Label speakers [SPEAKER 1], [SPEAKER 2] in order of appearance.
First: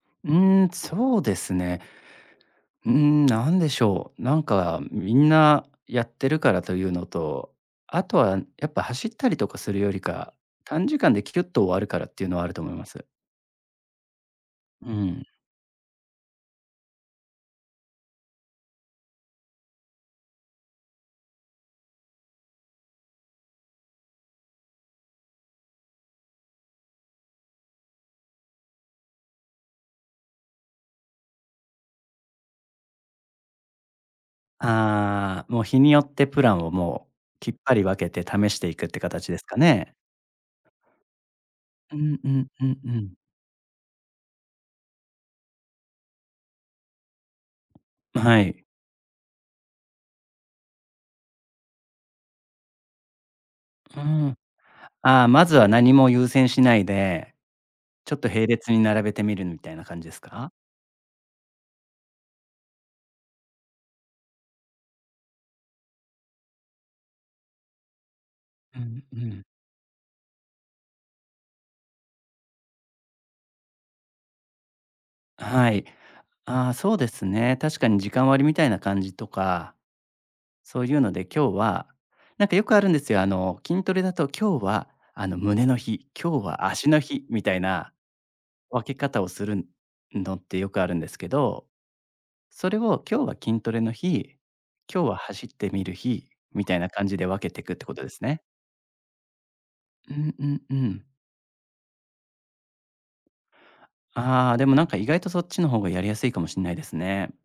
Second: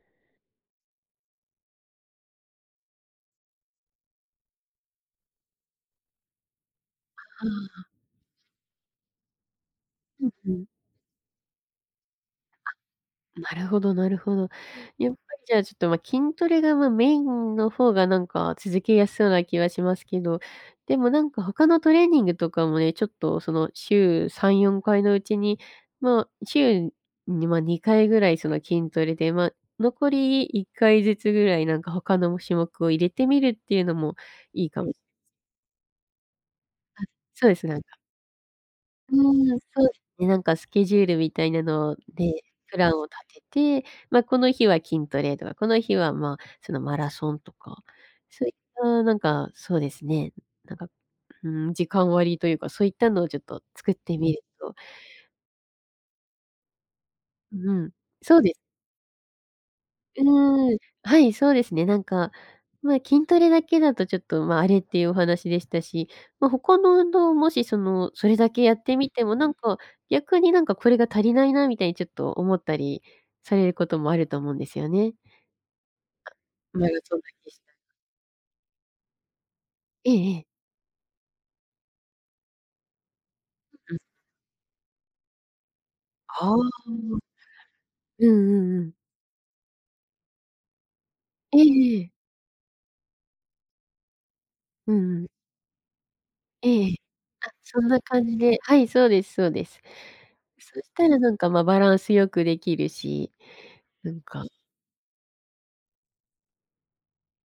[SPEAKER 1] うーん、そうですね。うーん、なんでしょう。なんかみんなやってるからというの
[SPEAKER 2] は
[SPEAKER 1] と、
[SPEAKER 2] あ。
[SPEAKER 1] あとはやっぱ走ったりとかするより
[SPEAKER 2] ふん
[SPEAKER 1] か、
[SPEAKER 2] ふん。
[SPEAKER 1] 短時間でキュッと終わるからっていうのはあると
[SPEAKER 2] あ
[SPEAKER 1] 思います。
[SPEAKER 2] っ、なるほどなるほど。
[SPEAKER 1] う
[SPEAKER 2] やっぱ
[SPEAKER 1] ん。
[SPEAKER 2] りじゃあちょっとまあ筋トレが、まあメインの方がなんか続けやすそうな気はしますけど、でもなんか他のトレーニングとかもね、ちょっとその週3、4回のうちに、まあ、週に、まあ2回ぐらいその筋トレでま、残り1回ずつぐらいなんか他の種目を入れてみるっていうのもいいかもし
[SPEAKER 1] ああ、もう日によってプランを
[SPEAKER 2] は
[SPEAKER 1] も
[SPEAKER 2] い、
[SPEAKER 1] う、
[SPEAKER 2] そう
[SPEAKER 1] きっ
[SPEAKER 2] です
[SPEAKER 1] ぱ
[SPEAKER 2] ね、なん
[SPEAKER 1] り分
[SPEAKER 2] か。
[SPEAKER 1] けて試していくって
[SPEAKER 2] う
[SPEAKER 1] 形ですか
[SPEAKER 2] ん、そうで
[SPEAKER 1] ね。
[SPEAKER 2] すね。なんかスケジュールみたいな
[SPEAKER 1] う
[SPEAKER 2] の
[SPEAKER 1] んう
[SPEAKER 2] で、
[SPEAKER 1] んう
[SPEAKER 2] プ
[SPEAKER 1] んう
[SPEAKER 2] ランを
[SPEAKER 1] ん。
[SPEAKER 2] 立てて、まあこの日は筋トレとか、この日はまあその、マラソンとか。
[SPEAKER 1] うん、は
[SPEAKER 2] そういっ
[SPEAKER 1] い。
[SPEAKER 2] たなんか、そうですね、なんか、うーん、時間割というか、そういったのをちょっと作
[SPEAKER 1] う
[SPEAKER 2] っ
[SPEAKER 1] ー
[SPEAKER 2] てみ
[SPEAKER 1] ん。
[SPEAKER 2] ると。
[SPEAKER 1] ああ、まずは何も優先しないで、
[SPEAKER 2] うん、
[SPEAKER 1] ちょっと
[SPEAKER 2] そう
[SPEAKER 1] 並
[SPEAKER 2] です。
[SPEAKER 1] 列に並べてみるみたいな感じです
[SPEAKER 2] う
[SPEAKER 1] か？
[SPEAKER 2] ーん。はい、そうですね、なんか、まあ筋トレだけだとちょっとまあ、あれっていうお話でしたし、まあ、他の運動をもしその、それだけや
[SPEAKER 1] う
[SPEAKER 2] って
[SPEAKER 1] ん
[SPEAKER 2] み
[SPEAKER 1] う
[SPEAKER 2] ても
[SPEAKER 1] ん。
[SPEAKER 2] なんか、逆になんかこれが足りないなみたいにちょっと思ったりされることもあると思うんですよね。
[SPEAKER 1] あ、はい。ああ、そうで
[SPEAKER 2] そん
[SPEAKER 1] す
[SPEAKER 2] 時
[SPEAKER 1] ね。
[SPEAKER 2] した。
[SPEAKER 1] 確かに時間割みたいな感じとか。
[SPEAKER 2] ええええ。
[SPEAKER 1] そういうので、今日は、何かよくあるんですよ、あの、筋ト
[SPEAKER 2] うん。
[SPEAKER 1] レだと今日は、あの、胸の日、今日
[SPEAKER 2] ああ。
[SPEAKER 1] は足の日みたいな
[SPEAKER 2] うんうんうん。
[SPEAKER 1] 分け方をするのってよくあるんですけ
[SPEAKER 2] え
[SPEAKER 1] ど、
[SPEAKER 2] えええ。
[SPEAKER 1] それを今日は筋トレの日、
[SPEAKER 2] う
[SPEAKER 1] 今日
[SPEAKER 2] ん
[SPEAKER 1] は
[SPEAKER 2] うん。
[SPEAKER 1] 走ってみる日、みたいな
[SPEAKER 2] ええ。
[SPEAKER 1] 感じで分
[SPEAKER 2] あ、
[SPEAKER 1] けてくっ
[SPEAKER 2] そ
[SPEAKER 1] て
[SPEAKER 2] ん
[SPEAKER 1] こ
[SPEAKER 2] な
[SPEAKER 1] とです
[SPEAKER 2] 感じ
[SPEAKER 1] ね。
[SPEAKER 2] で。はい、そうですそうです。
[SPEAKER 1] うんうんう
[SPEAKER 2] そした
[SPEAKER 1] ん。
[SPEAKER 2] らなんか、ま、バランス良くできるし。なんか。
[SPEAKER 1] ああ、でも何か意外とそっちの方がやりやすいかもしんないですね。